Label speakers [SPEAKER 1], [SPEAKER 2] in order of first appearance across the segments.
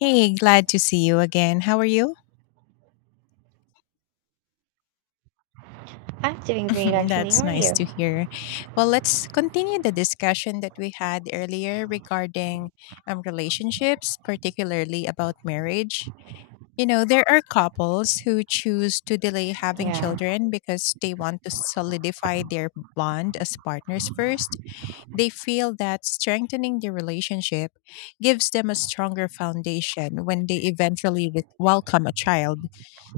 [SPEAKER 1] Hey, glad to see you again. How are you?
[SPEAKER 2] I'm doing great, actually.
[SPEAKER 1] That's
[SPEAKER 2] How are
[SPEAKER 1] nice
[SPEAKER 2] you?
[SPEAKER 1] to hear. Well, let's continue the discussion that we had earlier regarding relationships, particularly about marriage. You know, there are couples who choose to delay having
[SPEAKER 2] Yeah.
[SPEAKER 1] children because they want to solidify their bond as partners first. They feel that strengthening the relationship gives them a stronger foundation when they eventually welcome a child.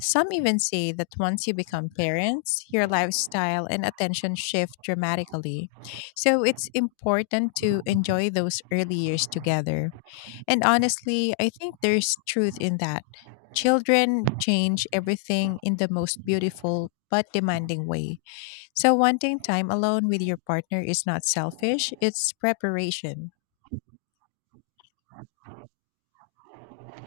[SPEAKER 1] Some even say that once you become parents, your lifestyle and attention shift dramatically. So it's important to enjoy those early years together. And honestly, I think there's truth in that. Children change everything in the most beautiful but demanding way. So, wanting time alone with your partner is not selfish, it's preparation.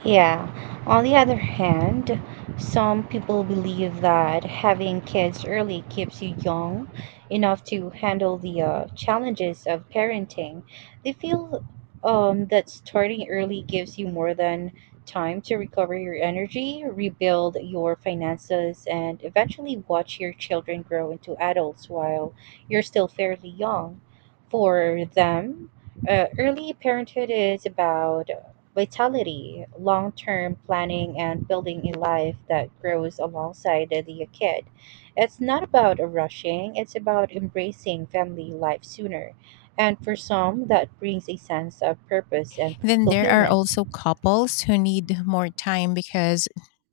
[SPEAKER 2] Yeah, on the other hand, some people believe that having kids early keeps you young enough to handle the challenges of parenting. They feel that starting early gives you more than time to recover your energy, rebuild your finances, and eventually watch your children grow into adults while you're still fairly young. For them, early parenthood is about vitality, long term planning, and building a life that grows alongside the kid. It's not about rushing, it's about embracing family life sooner. And for some, that brings a sense of purpose and
[SPEAKER 1] Then there are
[SPEAKER 2] fulfillment.
[SPEAKER 1] also couples who need more time because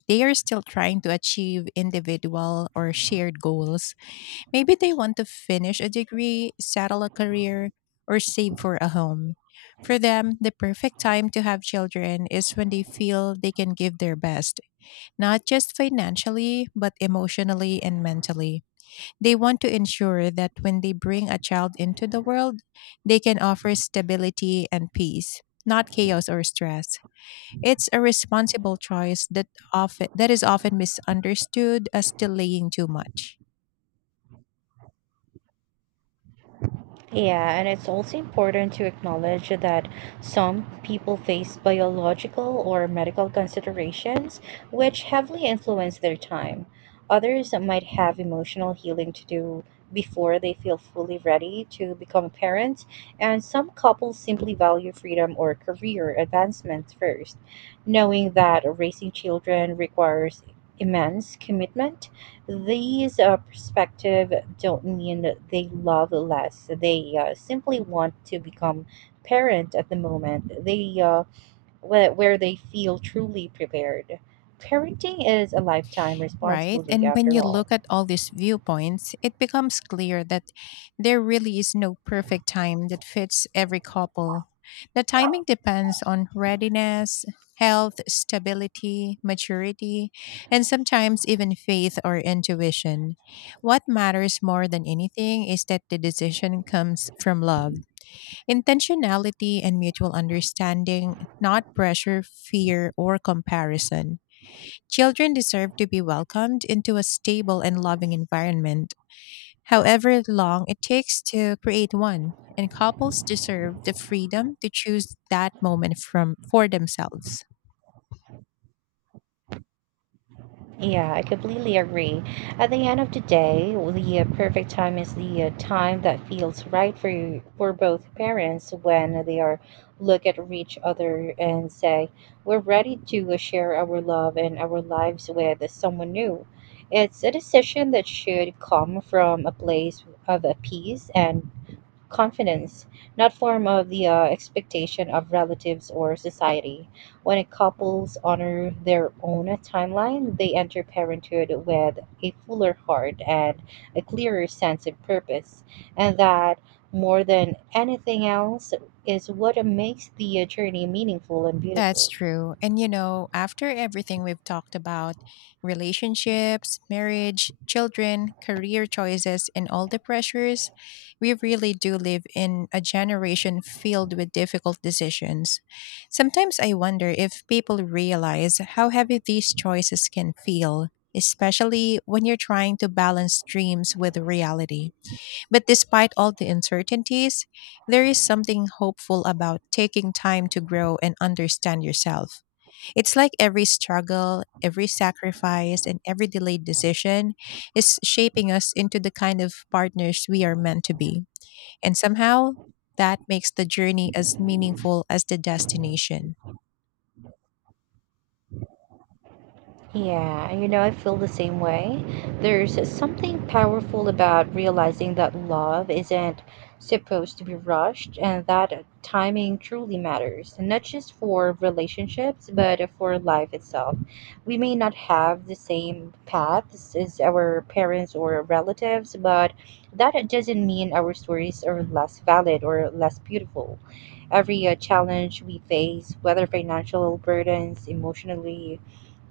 [SPEAKER 1] they are still trying to achieve individual or shared goals. Maybe they want to finish a degree, settle a career, or save for a home. For them, the perfect time to have children is when they feel they can give their best, not just financially, but emotionally and mentally. They want to ensure that when they bring a child into the world, they can offer stability and peace, not chaos or stress. It's a responsible choice that often that is often misunderstood as delaying too much.
[SPEAKER 2] Yeah, and it's also important to acknowledge that some people face biological or medical considerations which heavily influence their time. Others might have emotional healing to do before they feel fully ready to become parents, and some couples simply value freedom or career advancement first. Knowing that raising children requires immense commitment, these perspective don't mean that they love less. They simply want to become parent at the moment. They where they feel truly prepared. Parenting is a lifetime
[SPEAKER 1] Right.
[SPEAKER 2] responsibility,
[SPEAKER 1] And when
[SPEAKER 2] after
[SPEAKER 1] you
[SPEAKER 2] all.
[SPEAKER 1] look at all these viewpoints, it becomes clear that there really is no perfect time that fits every couple. The timing depends on readiness, health, stability, maturity, and sometimes even faith or intuition. What matters more than anything is that the decision comes from love, intentionality, and mutual understanding, not pressure, fear, or comparison. Children deserve to be welcomed into a stable and loving environment, however long it takes to create one, and couples deserve the freedom to choose that moment from for themselves.
[SPEAKER 2] Yeah, I completely agree. At the end of the day, the perfect time is the time that feels right for you, for both parents when they are look at each other and say, "We're ready to share our love and our lives with someone new." It's a decision that should come from a place of peace and confidence, not form of the expectation of relatives or society. When a couples honor their own timeline, they enter parenthood with a fuller heart and a clearer sense of purpose, and that, more than anything else, is what makes the journey meaningful and
[SPEAKER 1] That's
[SPEAKER 2] beautiful.
[SPEAKER 1] true. And you know, after everything we've talked about relationships, marriage, children, career choices, and all the pressures, we really do live in a generation filled with difficult decisions. Sometimes I wonder if people realize how heavy these choices can feel, especially when you're trying to balance dreams with reality. But despite all the uncertainties, there is something hopeful about taking time to grow and understand yourself. It's like every struggle, every sacrifice, and every delayed decision is shaping us into the kind of partners we are meant to be. And somehow, that makes the journey as meaningful as the destination.
[SPEAKER 2] Yeah, you know, I feel the same way. There's something powerful about realizing that love isn't supposed to be rushed and that timing truly matters, not just for relationships, but for life itself. We may not have the same paths as our parents or relatives, but that doesn't mean our stories are less valid or less beautiful. Every challenge we face, whether financial burdens, emotionally,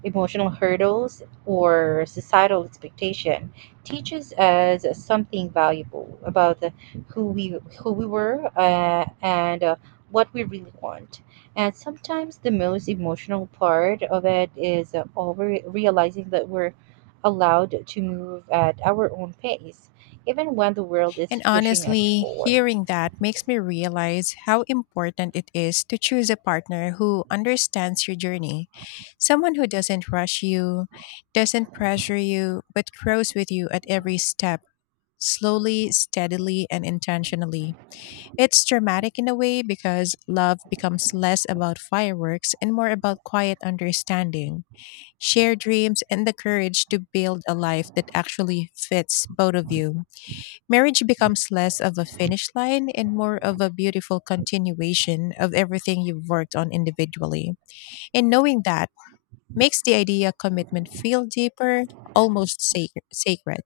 [SPEAKER 2] emotional hurdles, or societal expectation teaches us something valuable about who we were and what we really want. And sometimes the most emotional part of it is over realizing that we're allowed to move at our own pace, even when the world
[SPEAKER 1] And
[SPEAKER 2] is pushing us
[SPEAKER 1] honestly,
[SPEAKER 2] forward.
[SPEAKER 1] hearing that makes me realize how important it is to choose a partner who understands your journey. Someone who doesn't rush you, doesn't pressure you, but grows with you at every step, slowly, steadily, and intentionally. It's dramatic in a way because love becomes less about fireworks and more about quiet understanding, shared dreams, and the courage to build a life that actually fits both of you. Marriage becomes less of a finish line and more of a beautiful continuation of everything you've worked on individually. And knowing that makes the idea of commitment feel deeper, almost sacred.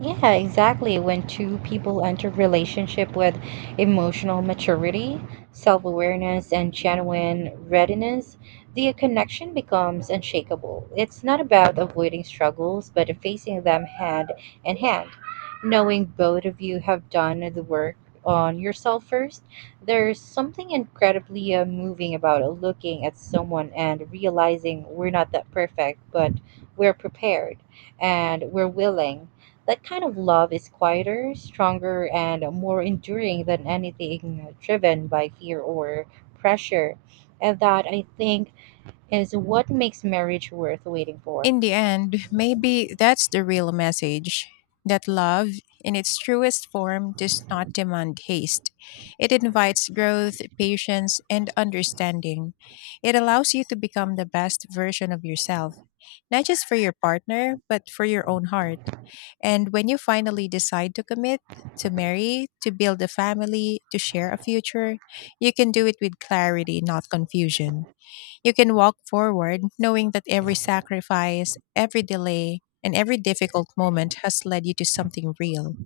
[SPEAKER 2] Yeah, exactly. When two people enter relationship with emotional maturity, self-awareness, and genuine readiness, the connection becomes unshakable. It's not about avoiding struggles, but facing them hand in hand. Knowing both of you have done the work on yourself first, there's something incredibly moving about looking at someone and realizing we're not that perfect, but we're prepared and we're willing, that kind of love is quieter, stronger, and more enduring than anything driven by fear or pressure. And that, I think, is what makes marriage worth waiting for.
[SPEAKER 1] In the end, maybe that's the real message that love, in its truest form, does not demand haste. It invites growth, patience, and understanding. It allows you to become the best version of yourself, not just for your partner, but for your own heart. And when you finally decide to commit, to marry, to build a family, to share a future, you can do it with clarity, not confusion. You can walk forward knowing that every sacrifice, every delay, and every difficult moment has led you to something real.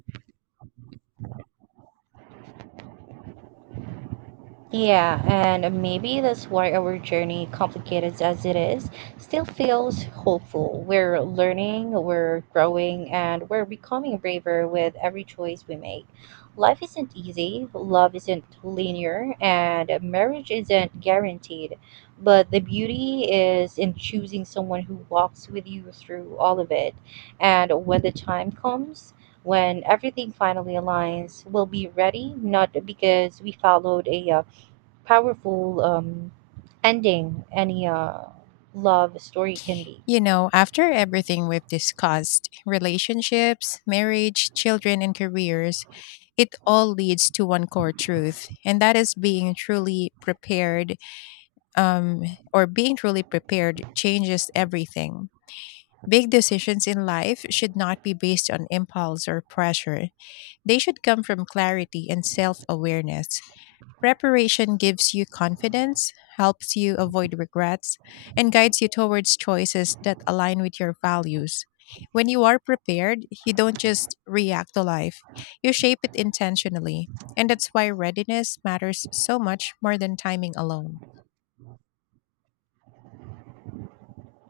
[SPEAKER 2] Yeah, and maybe that's why our journey, complicated as it is, still feels hopeful. We're learning, we're growing, and we're becoming braver with every choice we make. Life isn't easy, love isn't linear, and marriage isn't guaranteed. But the beauty is in choosing someone who walks with you through all of it. And when the time comes, when everything finally aligns, we'll be ready, not because we followed a powerful ending any love story can be.
[SPEAKER 1] You know, after everything we've discussed relationships, marriage, children, and careers it all leads to one core truth, and that is um, being truly prepared changes everything. Big decisions in life should not be based on impulse or pressure. They should come from clarity and self awareness. Preparation gives you confidence, helps you avoid regrets, and guides you towards choices that align with your values. When you are prepared, you don't just react to life, you shape it intentionally. And that's why readiness matters so much more than timing alone.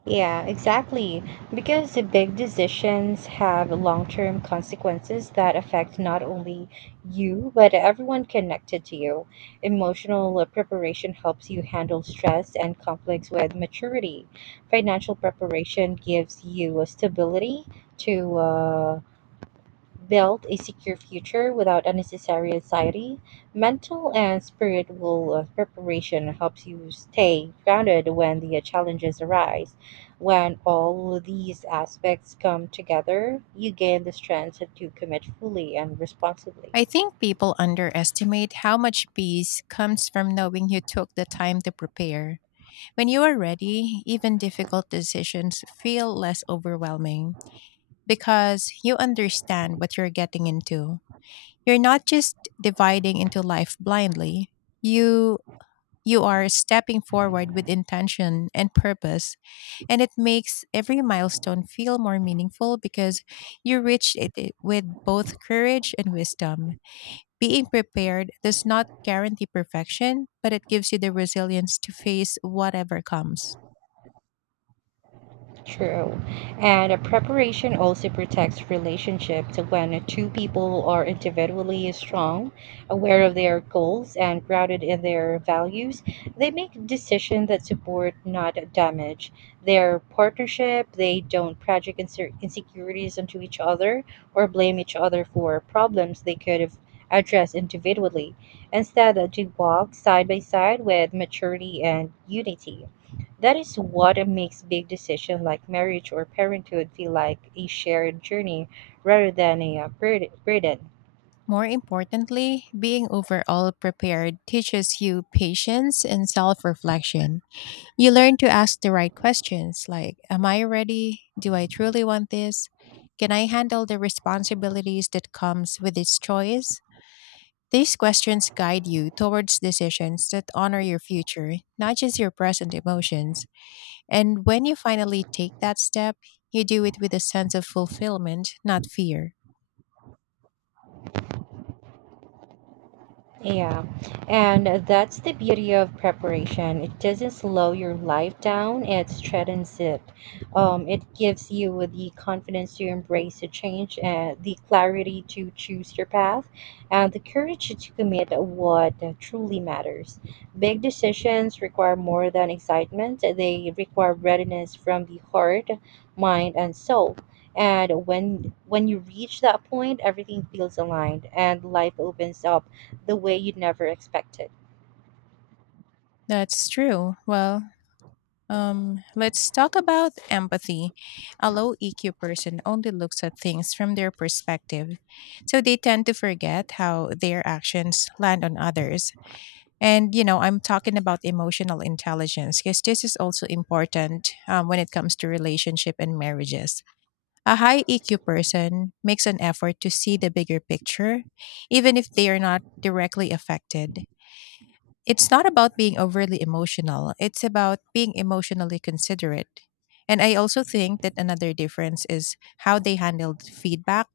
[SPEAKER 2] Yeah, exactly. Because the big decisions have long term consequences that affect not only you, but everyone connected to you. Emotional preparation helps you handle stress and conflicts with maturity. Financial preparation gives you a stability to build a secure future without unnecessary anxiety. Mental and spiritual preparation helps you stay grounded when the challenges arise. When all these aspects come together, you gain the strength to commit fully and responsibly.
[SPEAKER 1] I think people underestimate how much peace comes from knowing you took the time to prepare. When you are ready, even difficult decisions feel less overwhelming, because you understand what you're getting into. You're not just dividing into life blindly. You you are stepping forward with intention and purpose, and it makes every milestone feel more meaningful because you reached it with both courage and wisdom. Being prepared does not guarantee perfection, but it gives you the resilience to face whatever comes.
[SPEAKER 2] True. And a preparation also protects relationships when two people are individually strong, aware of their goals, and grounded in their values. They make decisions that support, not damage, their partnership. They don't project insecurities onto each other or blame each other for problems they could have addressed individually. Instead, they walk side by side with maturity and unity. That is what makes big decisions like marriage or parenthood feel like a shared journey rather than a burden.
[SPEAKER 1] More importantly, being overall prepared teaches you patience and self reflection. You learn to ask the right questions like, am I ready? Do I truly want this? Can I handle the responsibilities that comes with this choice? These questions guide you towards decisions that honor your future, not just your present emotions. And when you finally take that step, you do it with a sense of fulfillment, not fear.
[SPEAKER 2] Yeah, and that's the beauty of preparation. It doesn't slow your life down, it strengthens it. It gives you the confidence to embrace the change, and the clarity to choose your path, and the courage to commit what truly matters. Big decisions require more than excitement, they require readiness from the heart, mind, and soul. And when you reach that point, everything feels aligned and life opens up the way you'd never expected.
[SPEAKER 1] That's true. Well, let's talk about empathy. A low EQ person only looks at things from their perspective, so they tend to forget how their actions land on others. And you know, I'm talking about emotional intelligence because this is also important when it comes to relationship and marriages. A high EQ person makes an effort to see the bigger picture, even if they are not directly affected. It's not about being overly emotional, it's about being emotionally considerate. And I also think that another difference is how they handled feedback.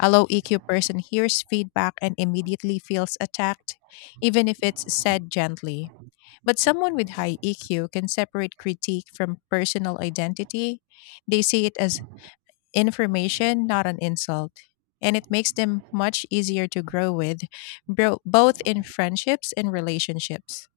[SPEAKER 1] A low EQ person hears feedback and immediately feels attacked, even if it's said gently. But someone with high EQ can separate critique from personal identity. They see it as information, not an insult. And it makes them much easier to grow with, both in friendships and relationships.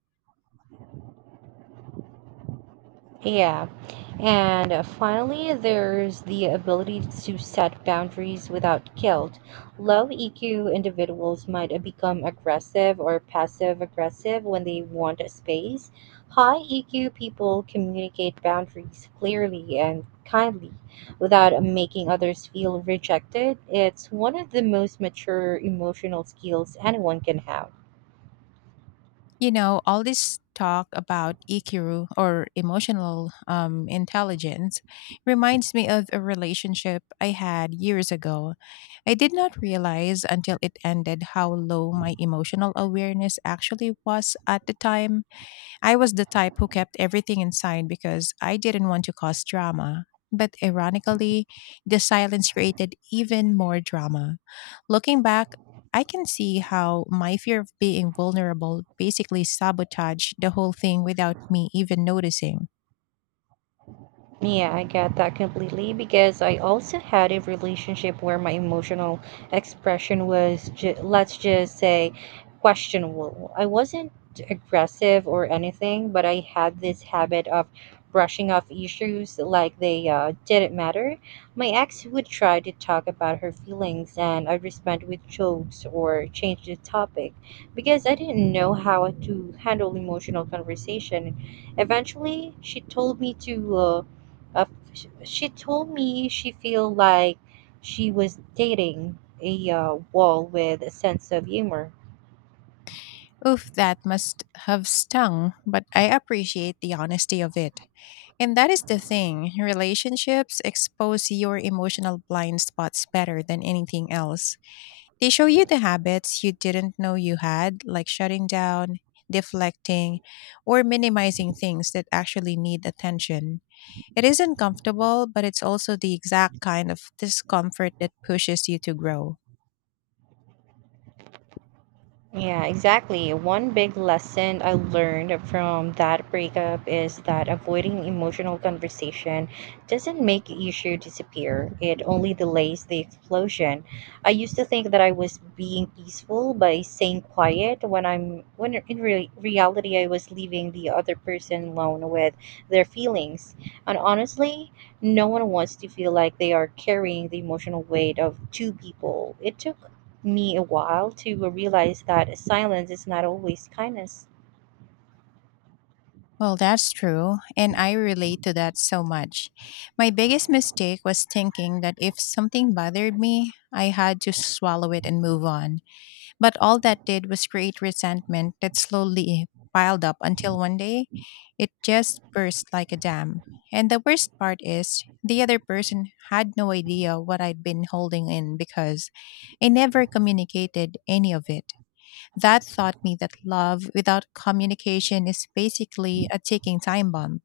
[SPEAKER 2] Yeah, and finally, there's the ability to set boundaries without guilt. Low EQ individuals might become aggressive or passive aggressive when they want space. High EQ people communicate boundaries clearly and kindly without making others feel rejected. It's one of the most mature emotional skills anyone can have.
[SPEAKER 1] You know, all this talk about EQ or emotional intelligence reminds me of a relationship I had years ago. I did not realize until it ended how low my emotional awareness actually was at the time. I was the type who kept everything inside because I didn't want to cause drama. But ironically, the silence created even more drama. Looking back, I can see how my fear of being vulnerable basically sabotaged the whole thing without me even noticing.
[SPEAKER 2] Yeah, I get that completely because I also had a relationship where my emotional expression was, let's just say, questionable. I wasn't aggressive or anything, but I had this habit of brushing off issues like they didn't matter. My ex would try to talk about her feelings, and I'd respond with jokes or change the topic because I didn't know how to handle emotional conversation. Eventually, she told me to. Uh, she told me she feel like she was dating a wall with a sense of humor.
[SPEAKER 1] Oof, that must have stung, but I appreciate the honesty of it. And that is the thing, relationships expose your emotional blind spots better than anything else. They show you the habits you didn't know you had, like shutting down, deflecting, or minimizing things that actually need attention. It isn't comfortable, but it's also the exact kind of discomfort that pushes you to grow.
[SPEAKER 2] Yeah, exactly. One big lesson I learned from that breakup is that avoiding emotional conversation doesn't make the issue disappear. It only delays the explosion. I used to think that I was being peaceful by staying quiet when in reality I was leaving the other person alone with their feelings. And honestly, no one wants to feel like they are carrying the emotional weight of two people. It took me a while to realize that silence is not always kindness.
[SPEAKER 1] Well, that's true, and I relate to that so much. My biggest mistake was thinking that if something bothered me, I had to swallow it and move on. But all that did was create resentment that slowly piled up until one day it just burst like a dam. And the worst part is, the other person had no idea what I'd been holding in because I never communicated any of it. That taught me that love without communication is basically a ticking time bomb.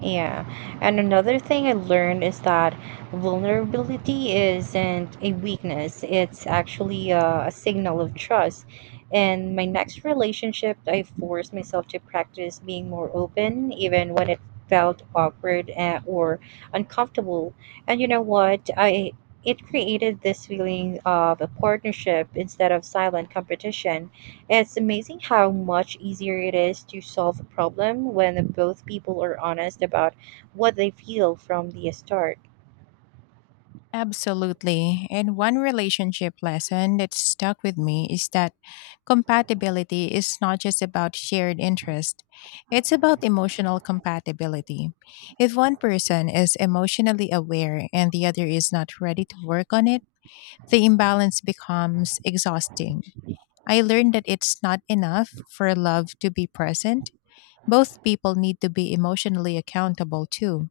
[SPEAKER 2] Yeah. And another thing I learned is that vulnerability isn't a weakness, it's actually a signal of trust. In my next relationship, I forced myself to practice being more open, even when it felt awkward or uncomfortable. And you know what? I, it created this feeling of a partnership instead of silent competition. It's amazing how much easier it is to solve a problem when both people are honest about what they feel from the start.
[SPEAKER 1] Absolutely. And one relationship lesson that stuck with me is that compatibility is not just about shared interest, it's about emotional compatibility. If one person is emotionally aware and the other is not ready to work on it, the imbalance becomes exhausting. I learned that it's not enough for love to be present. Both people need to be emotionally accountable too.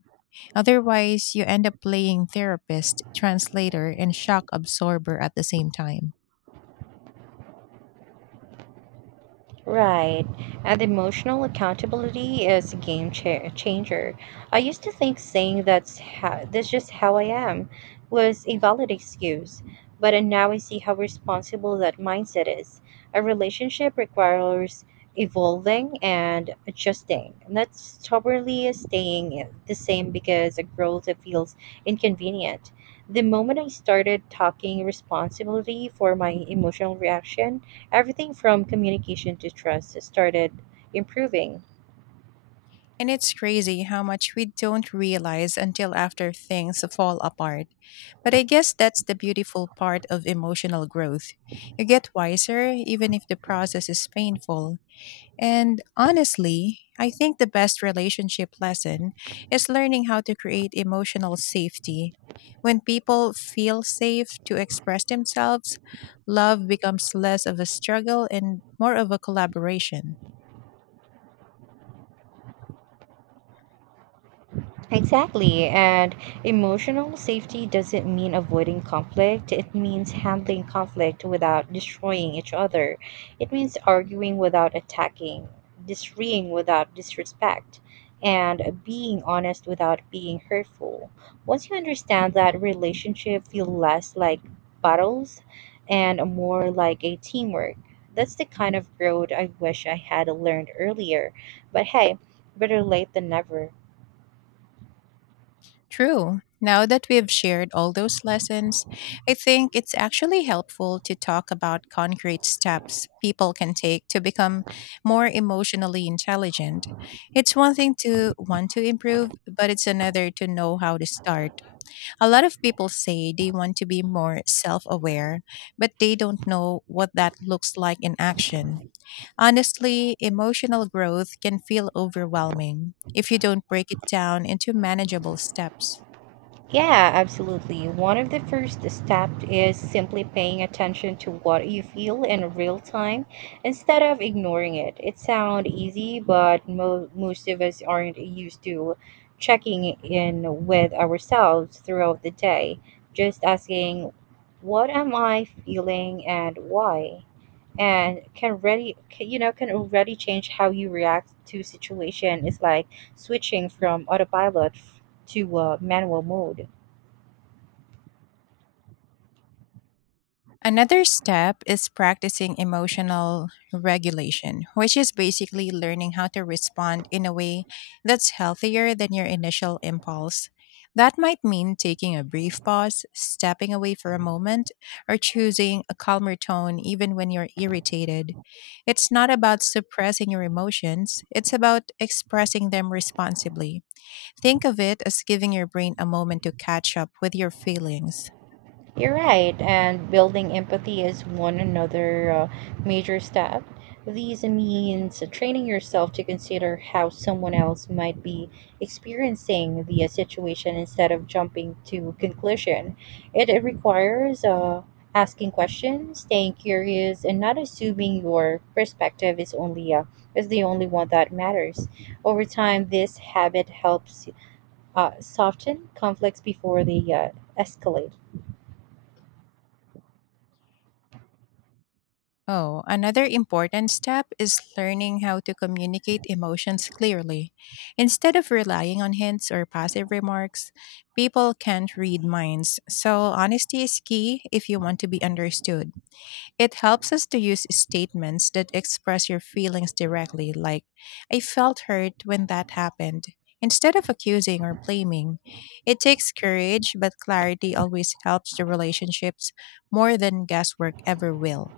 [SPEAKER 1] Otherwise, you end up playing therapist, translator, and shock absorber at the same time.
[SPEAKER 2] Right. And emotional accountability is a game changer. I used to think saying that's how, that's just how I am was a valid excuse, but now I see how responsible that mindset is. A relationship requires evolving and adjusting, not stubbornly staying the same because a growth that feels inconvenient. The moment I started talking responsibility for my emotional reaction, everything from communication to trust started improving.
[SPEAKER 1] And it's crazy how much we don't realize until after things fall apart. But I guess that's the beautiful part of emotional growth. You get wiser, even if the process is painful. And honestly, I think the best relationship lesson is learning how to create emotional safety. When people feel safe to express themselves, love becomes less of a struggle and more of a collaboration.
[SPEAKER 2] Exactly. And emotional safety doesn't mean avoiding conflict. It means handling conflict without destroying each other. It means arguing without attacking, disagreeing without disrespect, and being honest without being hurtful. Once you understand that, relationship feel less like battles and more like a teamwork. That's the kind of road I wish I had learned earlier. But hey, better late than never.
[SPEAKER 1] True. Now that we've shared all those lessons, I think it's actually helpful to talk about concrete steps people can take to become more emotionally intelligent. It's one thing to want to improve, but it's another to know how to start. A lot of people say they want to be more self aware, but they don't know what that looks like in action. Honestly, emotional growth can feel overwhelming if you don't break it down into manageable steps.
[SPEAKER 2] Yeah, absolutely. One of the first steps is simply paying attention to what you feel in real time instead of ignoring it. It sounds easy, but most of us aren't used to checking in with ourselves throughout the day. Just asking, "What am I feeling and why?" and can really can already change how you react to situation. It's like switching from autopilot to manual mode.
[SPEAKER 1] Another step is practicing emotional regulation, which is basically learning how to respond in a way that's healthier than your initial impulse. That might mean taking a brief pause, stepping away for a moment, or choosing a calmer tone even when you're irritated. It's not about suppressing your emotions, it's about expressing them responsibly. Think of it as giving your brain a moment to catch up with your feelings.
[SPEAKER 2] You're right, and building empathy is one another major step. This means training yourself to consider how someone else might be experiencing the situation instead of jumping to conclusion. It requires asking questions, staying curious, and not assuming your perspective is the only one that matters. Over time, this habit helps soften conflicts before they escalate.
[SPEAKER 1] Oh, another important step is learning how to communicate emotions clearly. Instead of relying on hints or passive remarks, people can't read minds. So, honesty is key if you want to be understood. It helps us to use statements that express your feelings directly, like, I felt hurt when that happened, instead of accusing or blaming. It takes courage, but clarity always helps the relationships more than guesswork ever will.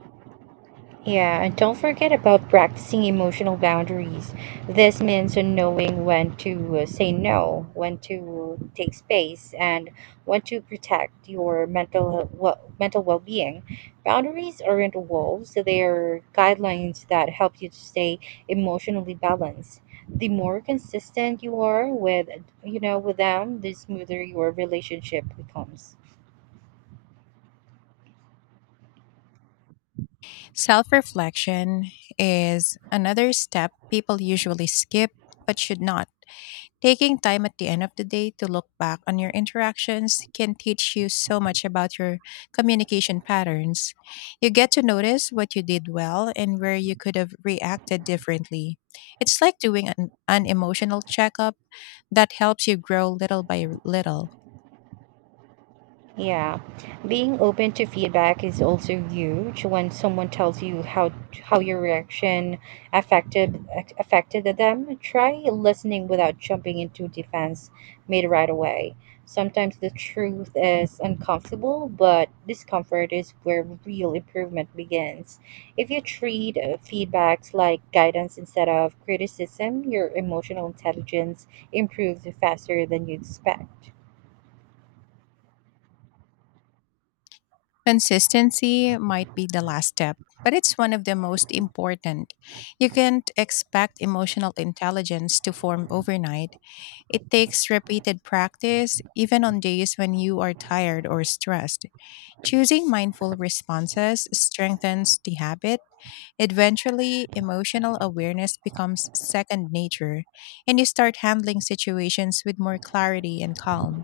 [SPEAKER 2] Yeah, and don't forget about practicing emotional boundaries. This means knowing when to say no, when to take space, and when to protect your mental well-being. Boundaries aren't walls; they're guidelines that help you to stay emotionally balanced. The more consistent you are with them, the smoother your relationship becomes.
[SPEAKER 1] Self reflection is another step people usually skip but should not. Taking time at the end of the day to look back on your interactions can teach you so much about your communication patterns. You get to notice what you did well and where you could have reacted differently. It's like doing an emotional checkup that helps you grow little by little.
[SPEAKER 2] Yeah, being open to feedback is also huge. When someone tells you how your reaction affected them, try listening without jumping into defense made right away. Sometimes the truth is uncomfortable, but discomfort is where real improvement begins. If you treat feedbacks like guidance instead of criticism, your emotional intelligence improves faster than you expect.
[SPEAKER 1] Consistency might be the last step, but it's one of the most important. You can't expect emotional intelligence to form overnight. It takes repeated practice, even on days when you are tired or stressed. Choosing mindful responses strengthens the habit. Eventually, emotional awareness becomes second nature, and you start handling situations with more clarity and calm.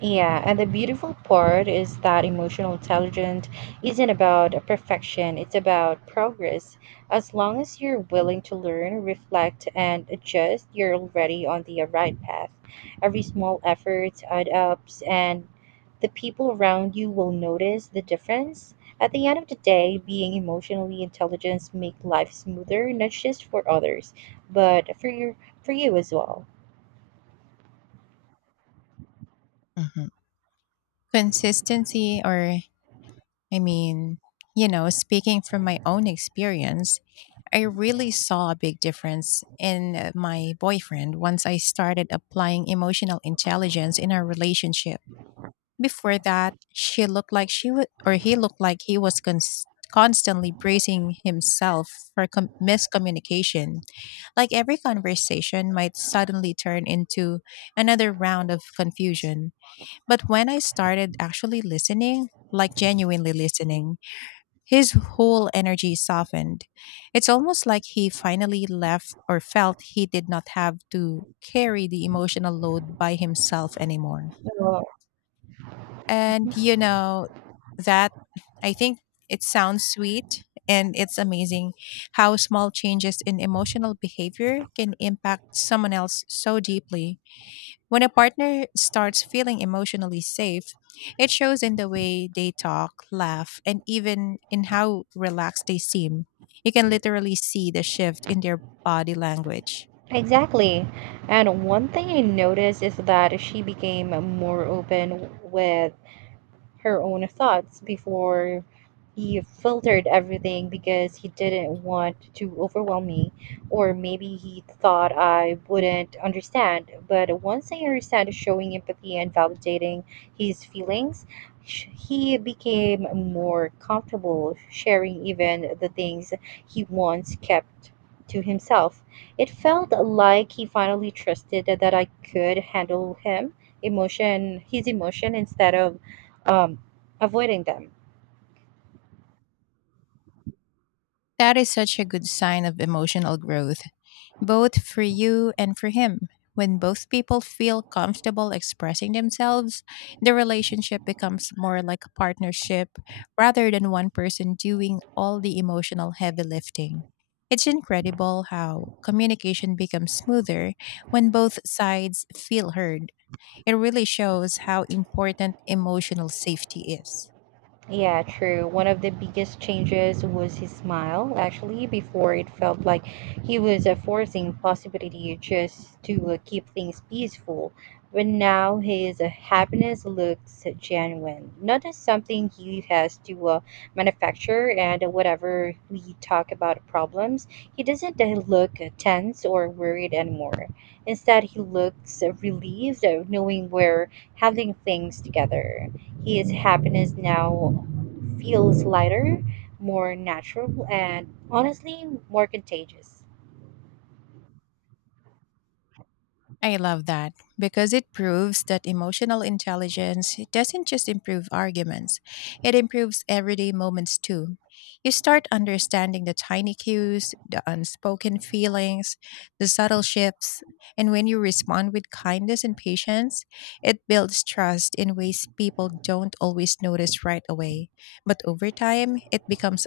[SPEAKER 2] Yeah, and the beautiful part is that emotional intelligence isn't about a perfection, it's about progress. As long as you're willing to learn, reflect, and adjust, you're already on the right path. Every small effort add ups, and the people around you will notice the difference. At the end of the day, being emotionally intelligent make life smoother, not just for others, but for your for you as well.
[SPEAKER 1] Mhm. Consistency, or I mean, you know, speaking from my own experience, I really saw a big difference in my boyfriend once I started applying emotional intelligence in our relationship. Before that, she looked like she would, or he looked like he was constantly bracing himself for miscommunication. Like every conversation might suddenly turn into another round of confusion. But when I started actually listening, like genuinely listening, his whole energy softened. It's almost like he finally left or felt he did not have to carry the emotional load by himself anymore.
[SPEAKER 2] Uh,
[SPEAKER 1] And you know, that I think it sounds sweet, and it's amazing how small changes in emotional behavior can impact someone else so deeply. When a partner starts feeling emotionally safe, it shows in the way they talk, laugh, and even in how relaxed they seem. You can literally see the shift in their body language.
[SPEAKER 2] Exactly. And one thing I noticed is that she became more open with her own thoughts before he filtered everything because he didn't want to overwhelm me, or maybe he thought I wouldn't understand. But once I understand showing empathy and validating his feelings, he became more comfortable sharing even the things he once kept to himself. It felt like he finally trusted that I could handle him emotion his emotion instead of um, avoiding them.
[SPEAKER 1] That is such a good sign of emotional growth, both for you and for him. When both people feel comfortable expressing themselves, the relationship becomes more like a partnership rather than one person doing all the emotional heavy lifting. It's incredible how communication becomes smoother when both sides feel heard. It really shows how important emotional safety is.
[SPEAKER 2] Yeah, true. One of the biggest changes was his smile. Actually, before it felt like he was forcing possibility just to keep things peaceful. But now his happiness looks genuine, not as something he has to manufacture. And whatever we talk about problems, he doesn't look tense or worried anymore. Instead, he looks relieved, knowing we're handling things together. His happiness now feels lighter, more natural, and honestly, more contagious.
[SPEAKER 1] I love that because it proves that emotional intelligence doesn't just improve arguments, it improves everyday moments too. You start understanding the tiny cues, the unspoken feelings, the subtle shifts, and when you respond with kindness and patience, it builds trust in ways people don't always notice right away. But over time, it becomes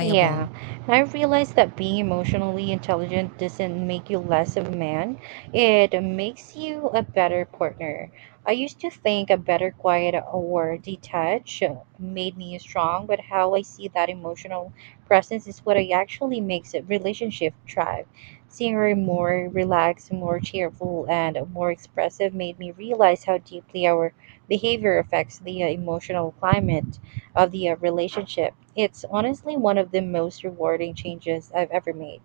[SPEAKER 2] Yeah, and I realized that being emotionally intelligent doesn't make you less of a man. It makes you a better partner. I used to think a better quiet or detached made me strong, but how I see that emotional presence is what I actually makes a relationship thrive. Seeing her more relaxed, more cheerful, and more expressive made me realize how deeply our behavior affects the emotional climate of the relationship. It's honestly one of the most rewarding changes I've ever made.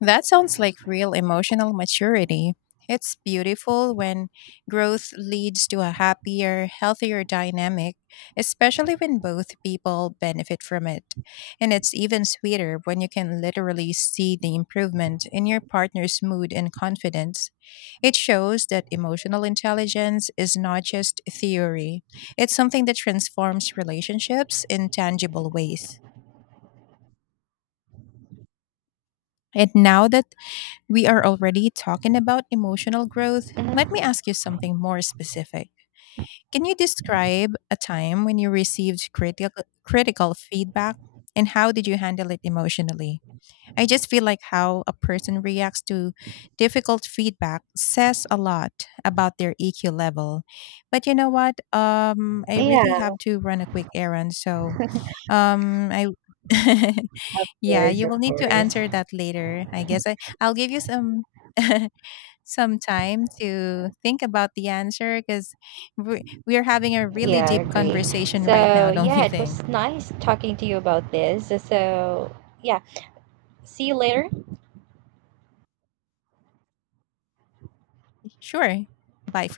[SPEAKER 1] That sounds like real emotional maturity. It's beautiful when growth leads to a happier, healthier dynamic, especially when both people benefit from it. And it's even sweeter when you can literally see the improvement in your partner's mood and confidence. It shows that emotional intelligence is not just theory, it's something that transforms relationships in tangible ways. And now that we are already talking about emotional growth, let me
[SPEAKER 2] Mhm.
[SPEAKER 1] ask you something more specific. Can you describe a time when you received critical feedback, and how did you handle it emotionally? I just feel like how a person reacts to difficult feedback says a lot about their EQ level. But you know what? I
[SPEAKER 2] Yeah,
[SPEAKER 1] really have
[SPEAKER 2] of
[SPEAKER 1] to run a quick errand, so I yeah,
[SPEAKER 2] course,
[SPEAKER 1] you
[SPEAKER 2] of
[SPEAKER 1] will need to
[SPEAKER 2] course.
[SPEAKER 1] answer that later. I guess I'll give you some some time to think about the answer, because we are having a really
[SPEAKER 2] Yeah, I
[SPEAKER 1] deep
[SPEAKER 2] agree.
[SPEAKER 1] conversation right
[SPEAKER 2] So,
[SPEAKER 1] now, don't
[SPEAKER 2] yeah,
[SPEAKER 1] you
[SPEAKER 2] it
[SPEAKER 1] think?
[SPEAKER 2] was nice talking to you about this. So, yeah, see you later.
[SPEAKER 1] Sure. Bye for